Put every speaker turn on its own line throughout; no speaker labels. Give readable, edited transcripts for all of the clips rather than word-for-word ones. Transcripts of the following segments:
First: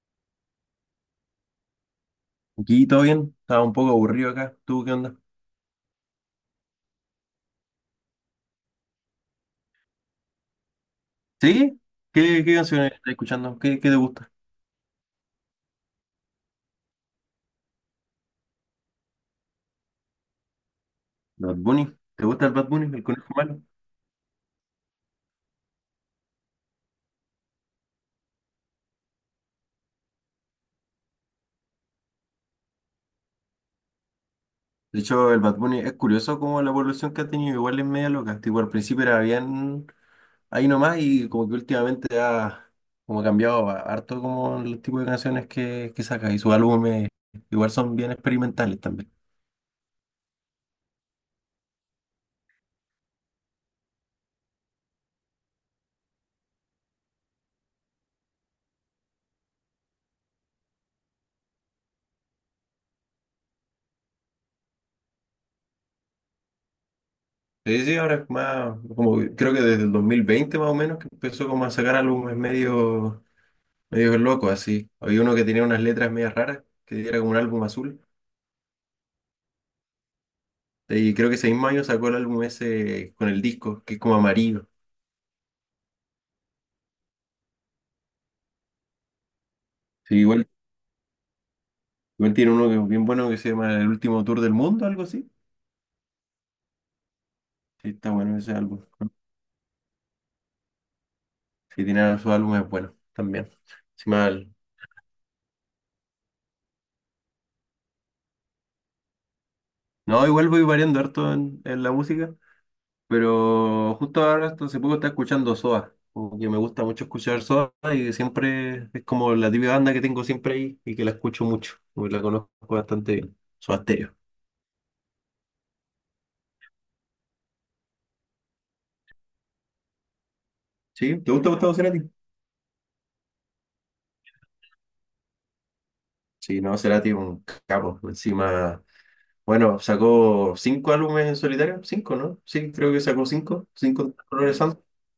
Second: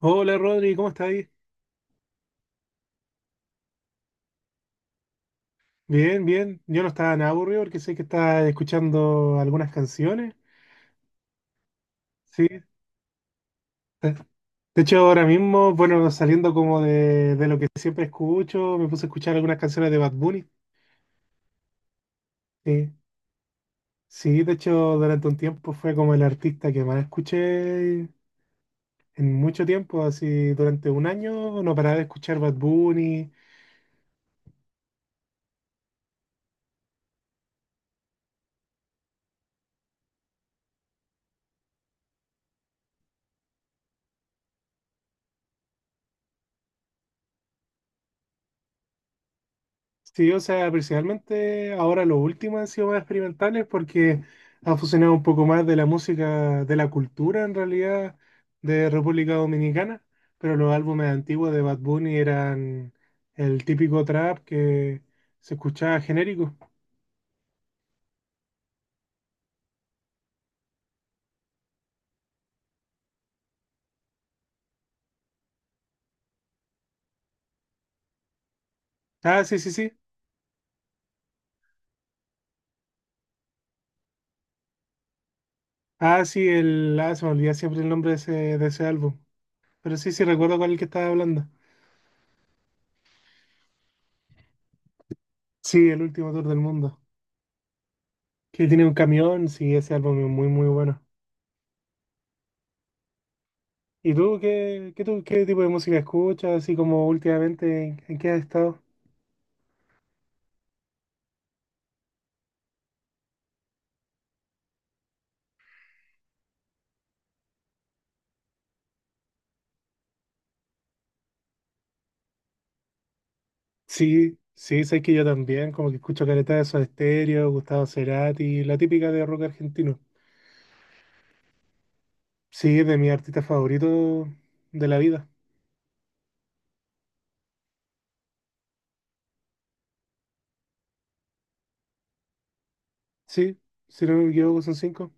Hola Rodri, ¿cómo estás ahí?
Aquí todo bien, estaba un poco aburrido acá. ¿Tú qué onda?
Bien, bien. Yo no estaba nada aburrido porque sé que estás escuchando algunas canciones.
¿Sí? ¿Qué,
Sí.
qué canciones estás escuchando? ¿Qué te
De
gusta?
de hecho, ahora mismo, bueno, saliendo como de lo que siempre escucho, me puse a escuchar algunas canciones de Bad Bunny.
¿Bad Bunny? ¿Te gusta el Bad
Sí.
Bunny, el conejo malo?
Sí, de hecho, durante un tiempo fue como el artista que más escuché en mucho tiempo, así durante un año no paraba de escuchar Bad Bunny.
De hecho, el Bad Bunny es curioso como la evolución que ha tenido, igual es media loca. Tipo, al principio era bien ahí nomás y como que últimamente ha como harto como el tipo de canciones que saca y sus álbumes igual son bien experimentales también.
Sí, o sea, principalmente ahora los últimos han sido más experimentales porque ha fusionado un poco más de la música, de la cultura en realidad de República Dominicana, pero los álbumes antiguos de Bad Bunny eran el típico trap que se escuchaba genérico.
Sí, sí, ahora es más, como que creo que desde el 2020 más o menos que empezó como a sacar álbumes medio loco así. Había uno que tenía unas letras medias raras, que era como un álbum azul.
Ah, sí, sí, sí.
Y creo que ese mismo año sacó el álbum ese con el disco, que es como amarillo.
Ah, sí, el... Ah, se me olvida siempre el nombre de ese álbum. Pero sí,
Sí,
sí,
igual,
recuerdo cuál es el que estaba hablando.
igual tiene uno que es bien bueno que se llama El Último Tour del Mundo, algo así.
Sí, el último tour del mundo.
Sí, está bueno ese
Que
álbum.
tiene un camión, sí, ese álbum es muy, muy bueno.
Sí, tiene sus álbumes buenos también. Sí,
¿Y tú
mal.
qué tipo de música escuchas? Así como últimamente, ¿en qué has estado?
No, igual voy variando harto en la música. Pero justo ahora, hasta hace poco estaba escuchando Soda. Como que me gusta mucho escuchar Soda y siempre es como la típica banda que tengo siempre ahí y que la escucho mucho. Como que la conozco bastante bien. Soda Stereo.
Sí, sí, sé que yo también, como que escucho caleta de Soda Stereo, Gustavo Cerati, la típica de rock argentino.
¿Sí? ¿Te gusta Gustavo Cerati?
Sí, es de mis artistas favoritos de la vida.
Sí, no, Cerati es un capo. Encima, bueno, sacó cinco álbumes en solitario. Cinco, ¿no? Sí, creo que sacó
Sí,
cinco.
si no
Cinco
me
colores
equivoco son
santos.
cinco.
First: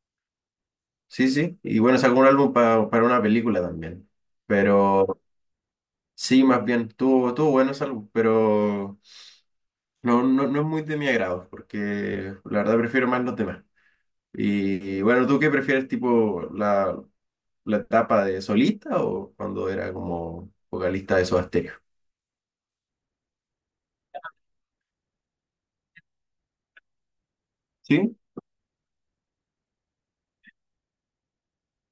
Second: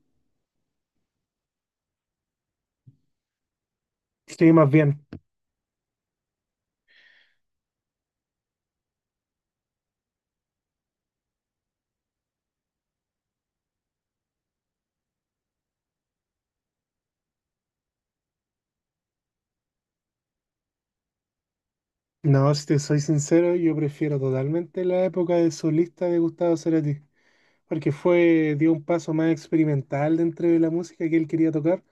Sí, sí. Y bueno, sacó un álbum para una película también.
Sí, más bien.
Pero sí, más bien, tuvo buenos álbumes, pero. No, no es muy de mi agrado, porque la verdad prefiero más los demás. Y bueno, ¿tú qué prefieres, tipo, la etapa de solista o cuando era como vocalista de Soda Stereo?
No, si te soy sincero, yo prefiero totalmente la época de solista de Gustavo Cerati, porque
Sí,
fue, dio un paso más experimental dentro de la música que él quería tocar,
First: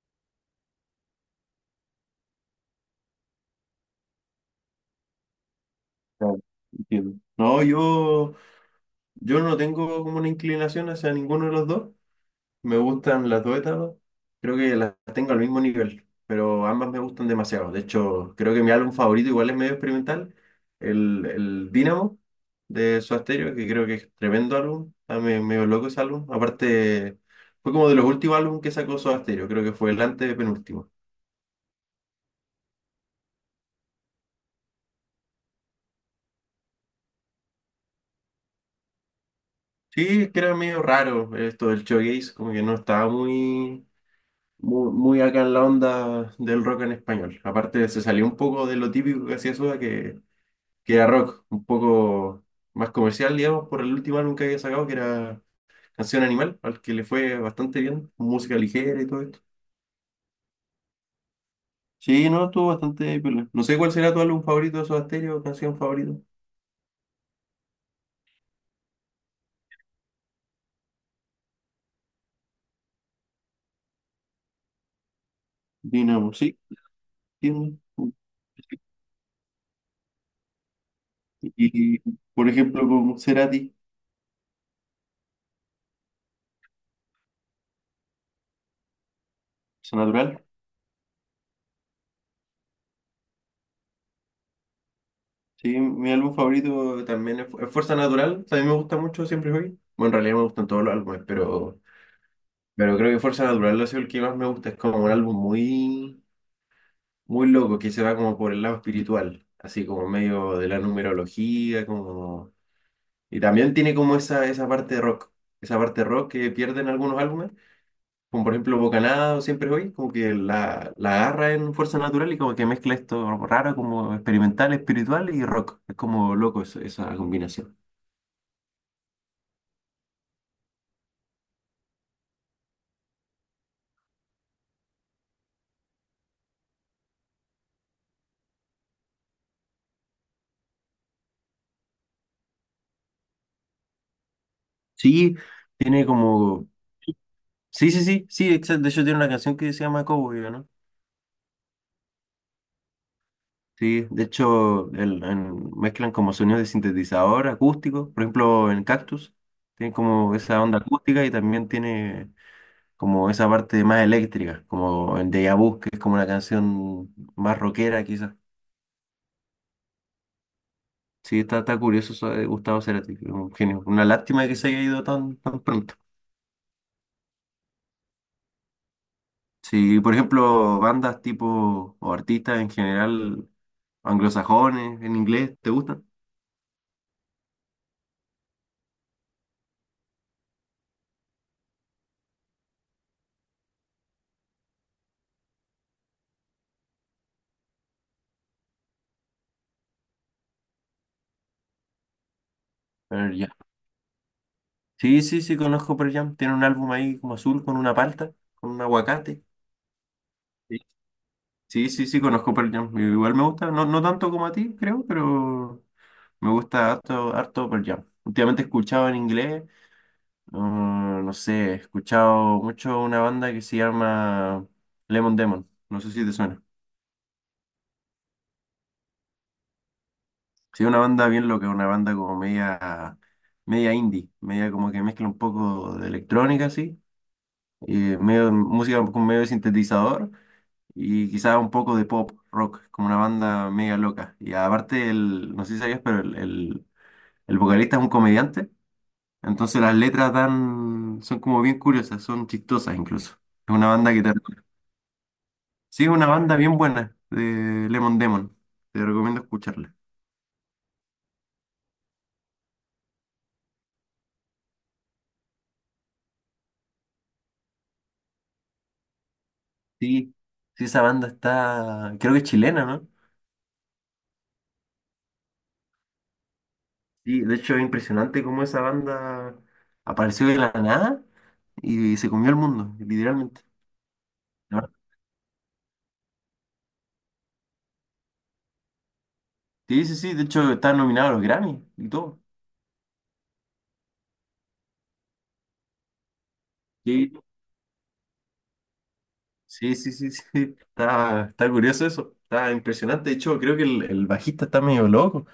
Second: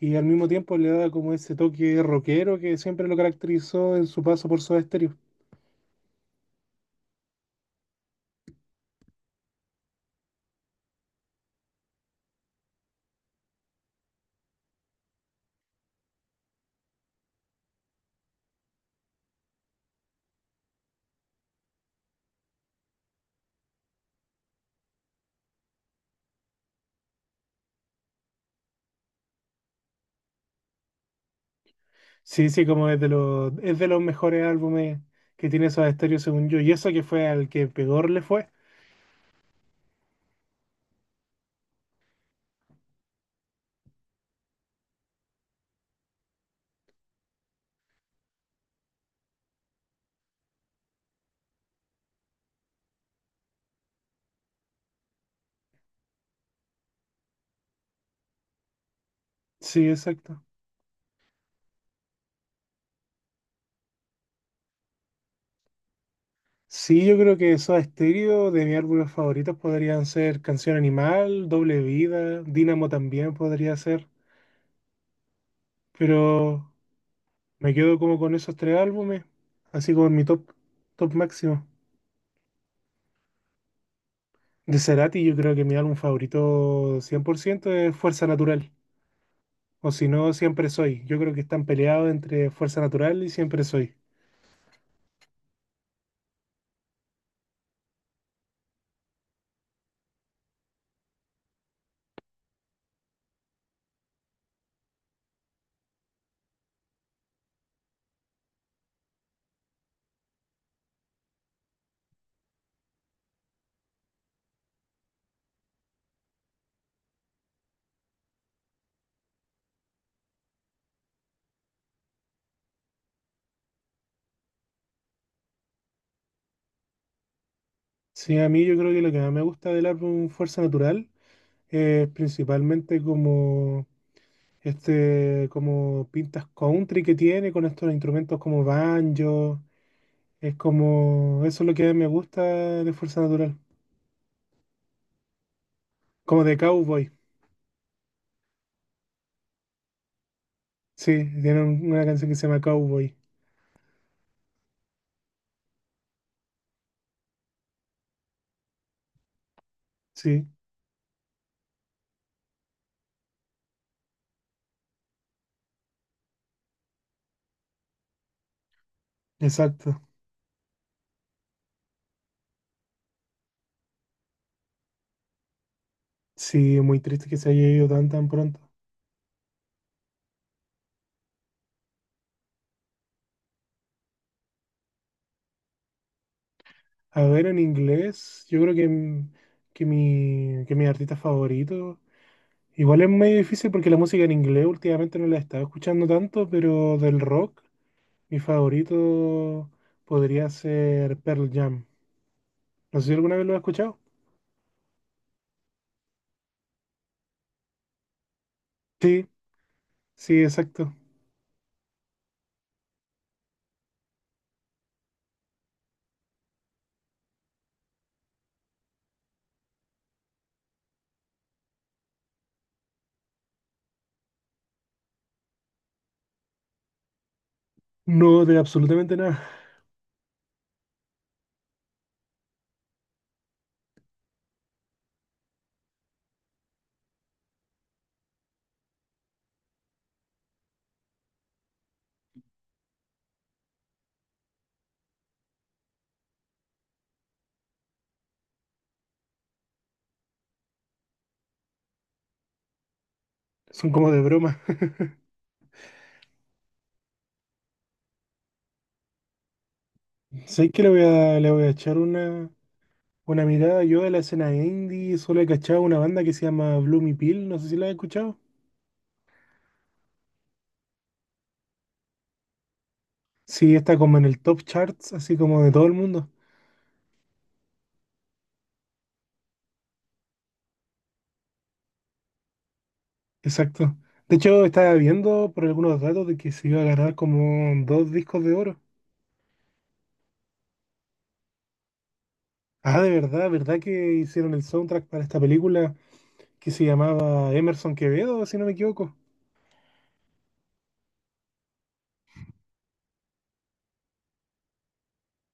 y al mismo tiempo le daba como ese toque rockero que siempre lo caracterizó en su paso por Soda Stereo.
claro, entiendo. No, yo no tengo como una inclinación hacia ninguno de los dos. Me gustan las dos etapas, creo que las tengo al mismo nivel, pero ambas me gustan demasiado. De hecho, creo que mi álbum favorito igual es medio experimental, el Dynamo de Soda Stereo, que creo que es tremendo álbum, está medio loco ese álbum. Aparte, fue como de los últimos álbumes que sacó Soda Stereo, creo que fue el antepenúltimo.
Sí, sí, como es de los mejores álbumes que tiene Soda Stereo según yo, y eso que fue al que peor le fue.
Sí, es que era medio raro esto del showcase, como que no estaba muy acá en la onda del rock en español. Aparte, se salió un poco de lo típico que hacía Soda, que era rock, un poco más comercial, digamos, por el último álbum que había sacado, que era Canción Animal, al que le fue bastante bien, música ligera y todo esto.
Sí, exacto.
Sí, no, estuvo bastante piola. No sé cuál será tu álbum favorito de Soda Stereo, canción favorita.
Sí, yo creo que Soda Stereo, de mis álbumes favoritos podrían ser Canción Animal, Doble Vida, Dínamo también podría ser,
Dinamo, sí,
pero... Me
entiendo.
quedo como con esos tres álbumes, así como en mi top, top máximo.
Y, por ejemplo, con Cerati,
De Cerati, yo creo que mi álbum favorito 100% es Fuerza Natural, o
Fuerza
si no,
Natural.
Siempre Soy. Yo creo que están peleados entre Fuerza Natural y Siempre Soy.
Sí, mi álbum favorito también es Fuerza Natural. También me gusta mucho Siempre Hoy. Bueno, en realidad me gustan todos los álbumes, pero creo que Fuerza Natural ha sido el que más me gusta. Es como un álbum muy loco, que se va como por el lado espiritual, así como medio de la numerología, como... Y también tiene como esa parte de rock, esa parte rock que pierden algunos álbumes, como por ejemplo Bocanada o Siempre Hoy, como que la agarra en Fuerza Natural y como que mezcla esto raro, como experimental, espiritual y rock. Es como loco esa combinación.
Sí, a mí yo creo que lo que más me gusta del álbum Fuerza Natural es principalmente como este, como pintas country que tiene con estos instrumentos como banjo. Es como, eso es lo que me gusta de Fuerza Natural,
Sí, tiene
como de
como...
cowboy.
Sí, sí, sí, sí, exacto. De hecho tiene una canción que se llama Cowboy, ¿no?
Sí, tiene una canción que se llama Cowboy.
Sí, de hecho, mezclan como sonidos de sintetizador acústico, por ejemplo, en Cactus, tiene como
Sí,
esa onda acústica y también tiene como esa parte más eléctrica, como en Deja Vu, que es como una canción más rockera quizás.
exacto.
Sí, está curioso eso de Gustavo Cerati, un genio. Una lástima que se haya ido tan pronto.
Sí, muy triste que se haya ido tan tan pronto.
Sí, por ejemplo, bandas tipo, o artistas en general, anglosajones, en inglés, ¿te gustan?
A ver, en inglés, yo creo que, que mi artista favorito. Igual es medio difícil porque la música en inglés últimamente no la he estado escuchando tanto, pero del rock, mi favorito podría ser Pearl Jam. No sé si alguna vez lo has escuchado.
Sí, sí, sí, conozco Pearl Jam. Tiene un álbum ahí como azul con una palta, con un
Sí,
aguacate.
sí,
Sí,
exacto.
sí, sí, sí, conozco Pearl Jam. Igual me gusta, no, no tanto como a ti, creo, pero me gusta harto, harto Pearl Jam. Últimamente he escuchado en inglés, no sé, he escuchado mucho una banda que se llama Lemon Demon. No sé si te suena.
No, de absolutamente nada.
Sí, una banda bien loca, una banda como media, media indie, media como que mezcla un poco de electrónica, así, y medio música con medio de sintetizador. Y quizá un poco de pop rock, como una banda mega loca. Y aparte, no sé si sabías, pero el vocalista es un comediante, entonces las letras dan, son como bien curiosas, son chistosas incluso. Es una
Son como
banda
de
que te...
broma.
Sí, es una banda bien buena de Lemon Demon, te recomiendo escucharla.
Sé que le voy a echar una mirada. Yo de la escena indie solo he cachado una banda que se llama Bloomy Pill, no sé si la has escuchado.
Sí, sí, esa banda está, creo que es chilena, ¿no?
Sí, está como en el top charts, así como de todo el mundo.
Sí, de hecho es impresionante cómo esa banda apareció de la nada y se comió el mundo, literalmente.
Exacto. De hecho, estaba viendo por algunos datos de que se iba a ganar como dos discos de oro.
Sí, sí, sí, de hecho está nominado a los Grammy y todo.
Ah, de verdad, ¿verdad que hicieron el soundtrack para esta película que se
Sí,
llamaba Emerson Quevedo, si no me equivoco?
sí, sí, sí, sí. Está curioso eso, está impresionante. De hecho, creo que el bajista está medio loco,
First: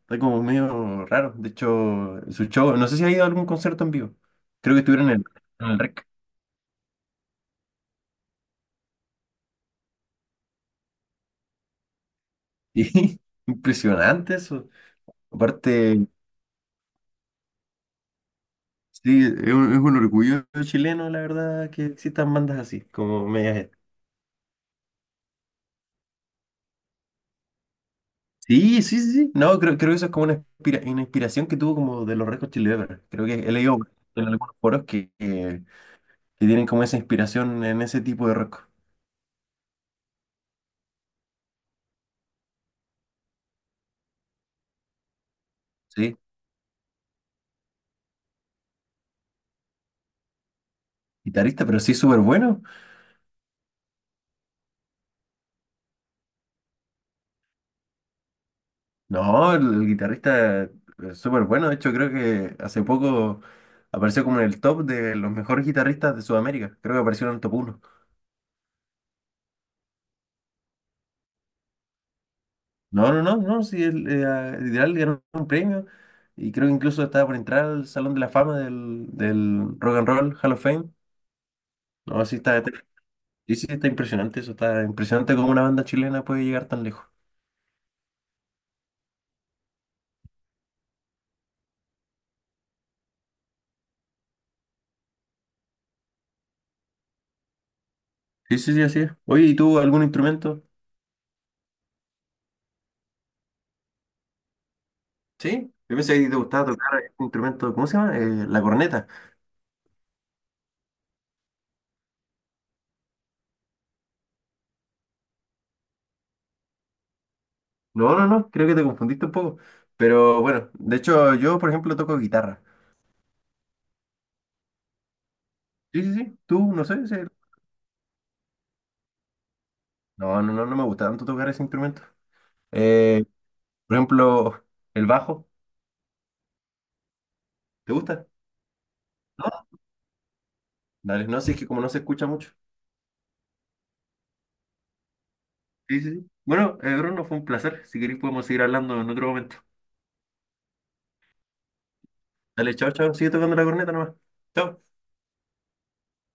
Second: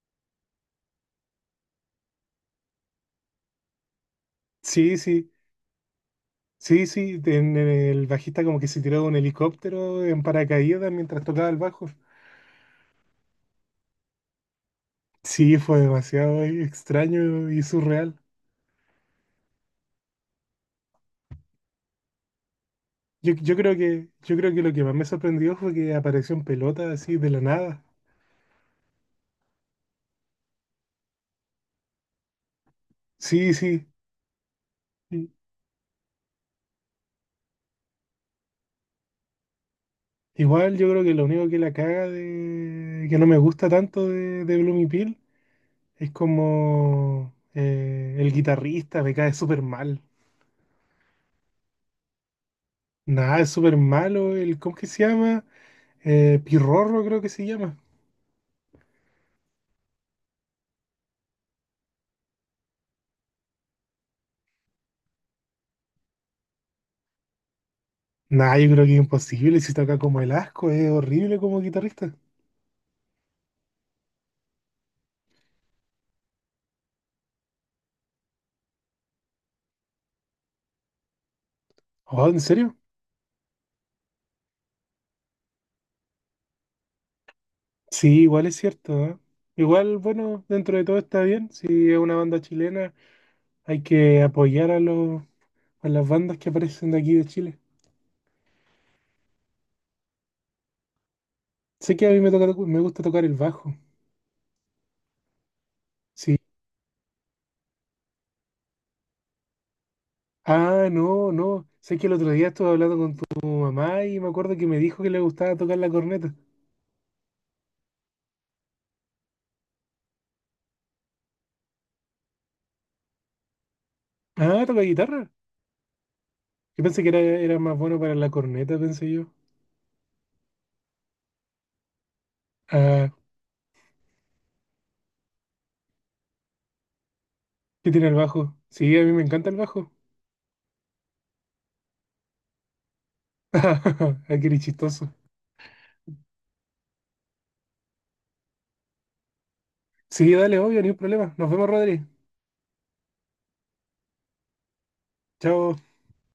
está como medio raro. De hecho, su show, no sé si ha ido a algún concierto en vivo. Creo que
Sí,
estuvieron
sí,
en el REC.
sí, sí. En el bajista como que se tiró de un helicóptero en paracaídas mientras tocaba el bajo.
Sí, impresionante eso.
Sí, fue
Aparte,
demasiado extraño y surreal.
sí, es un orgullo chileno, la verdad, que existan bandas así, como
Yo, yo
medias.
creo que, yo creo que lo que más me sorprendió fue que apareció en pelota así de la nada.
Sí, sí, sí, sí. No, creo que eso es como una, una inspiración que tuvo como de los Red Hot Chili Peppers. Creo que he
Sí,
leído
sí,
en algunos foros
sí.
que tienen como esa inspiración en ese tipo de rock.
Igual yo creo que lo único que la caga que no me gusta tanto de Bloomy Peel es
Sí,
como el guitarrista me cae súper mal.
guitarrista, pero sí súper bueno.
Nada, es súper malo. El, ¿cómo que se llama? Pirrorro creo que se llama.
No, el guitarrista es súper bueno. De hecho, creo que hace poco apareció como en el top de los mejores guitarristas de Sudamérica. Creo que apareció en el top uno.
Nada, yo creo que es imposible. Si toca como el asco, es horrible como guitarrista.
No, no, no, no, sí, literal ganó un premio y creo que incluso estaba por entrar al Salón de la Fama del Rock and Roll Hall of Fame. No,
Oh,
sí
¿en serio?
sí, sí, está impresionante eso, está impresionante cómo una banda chilena puede llegar tan lejos.
Sí, igual es cierto, ¿eh? Igual, bueno, dentro de todo está bien. Si es una banda chilena, hay que apoyar a a las bandas que aparecen de aquí de Chile.
Sí, sí, sí, así es. Oye, ¿y tú algún instrumento?
Sé que a mí me toca, me gusta tocar el bajo.
Sí, yo pensé que te
Sí.
gustaba tocar un instrumento, ¿cómo se llama? La corneta.
Ah, no, no. Sé que el otro día estuve hablando con tu mamá y me acuerdo que me dijo que le gustaba tocar la corneta.
No, no, no, creo que te confundiste un poco. Pero bueno, de hecho yo, por ejemplo, toco guitarra.
Ah, toca guitarra.
Sí, sí, sí, tú,
Yo
no
pensé
sé,
que
sí.
era, era más bueno para la corneta, pensé yo.
No, no, no, no me gusta tanto tocar ese instrumento.
Ah,
Eh, por ejemplo, el bajo,
¿qué
¿te
tiene el
gusta?
bajo? Sí, a mí me encanta el
No,
bajo.
Dale, no, si es que como no se escucha mucho.
Ah, qué chistoso.
Sí, sí, sí. Bueno, Bruno, fue un placer. Si queréis podemos seguir hablando en otro momento.
Sí, dale, obvio, ni un problema. Nos vemos, Rodri.
Dale, chao, chao. Sigue tocando la corneta nomás. Chao.
Chao.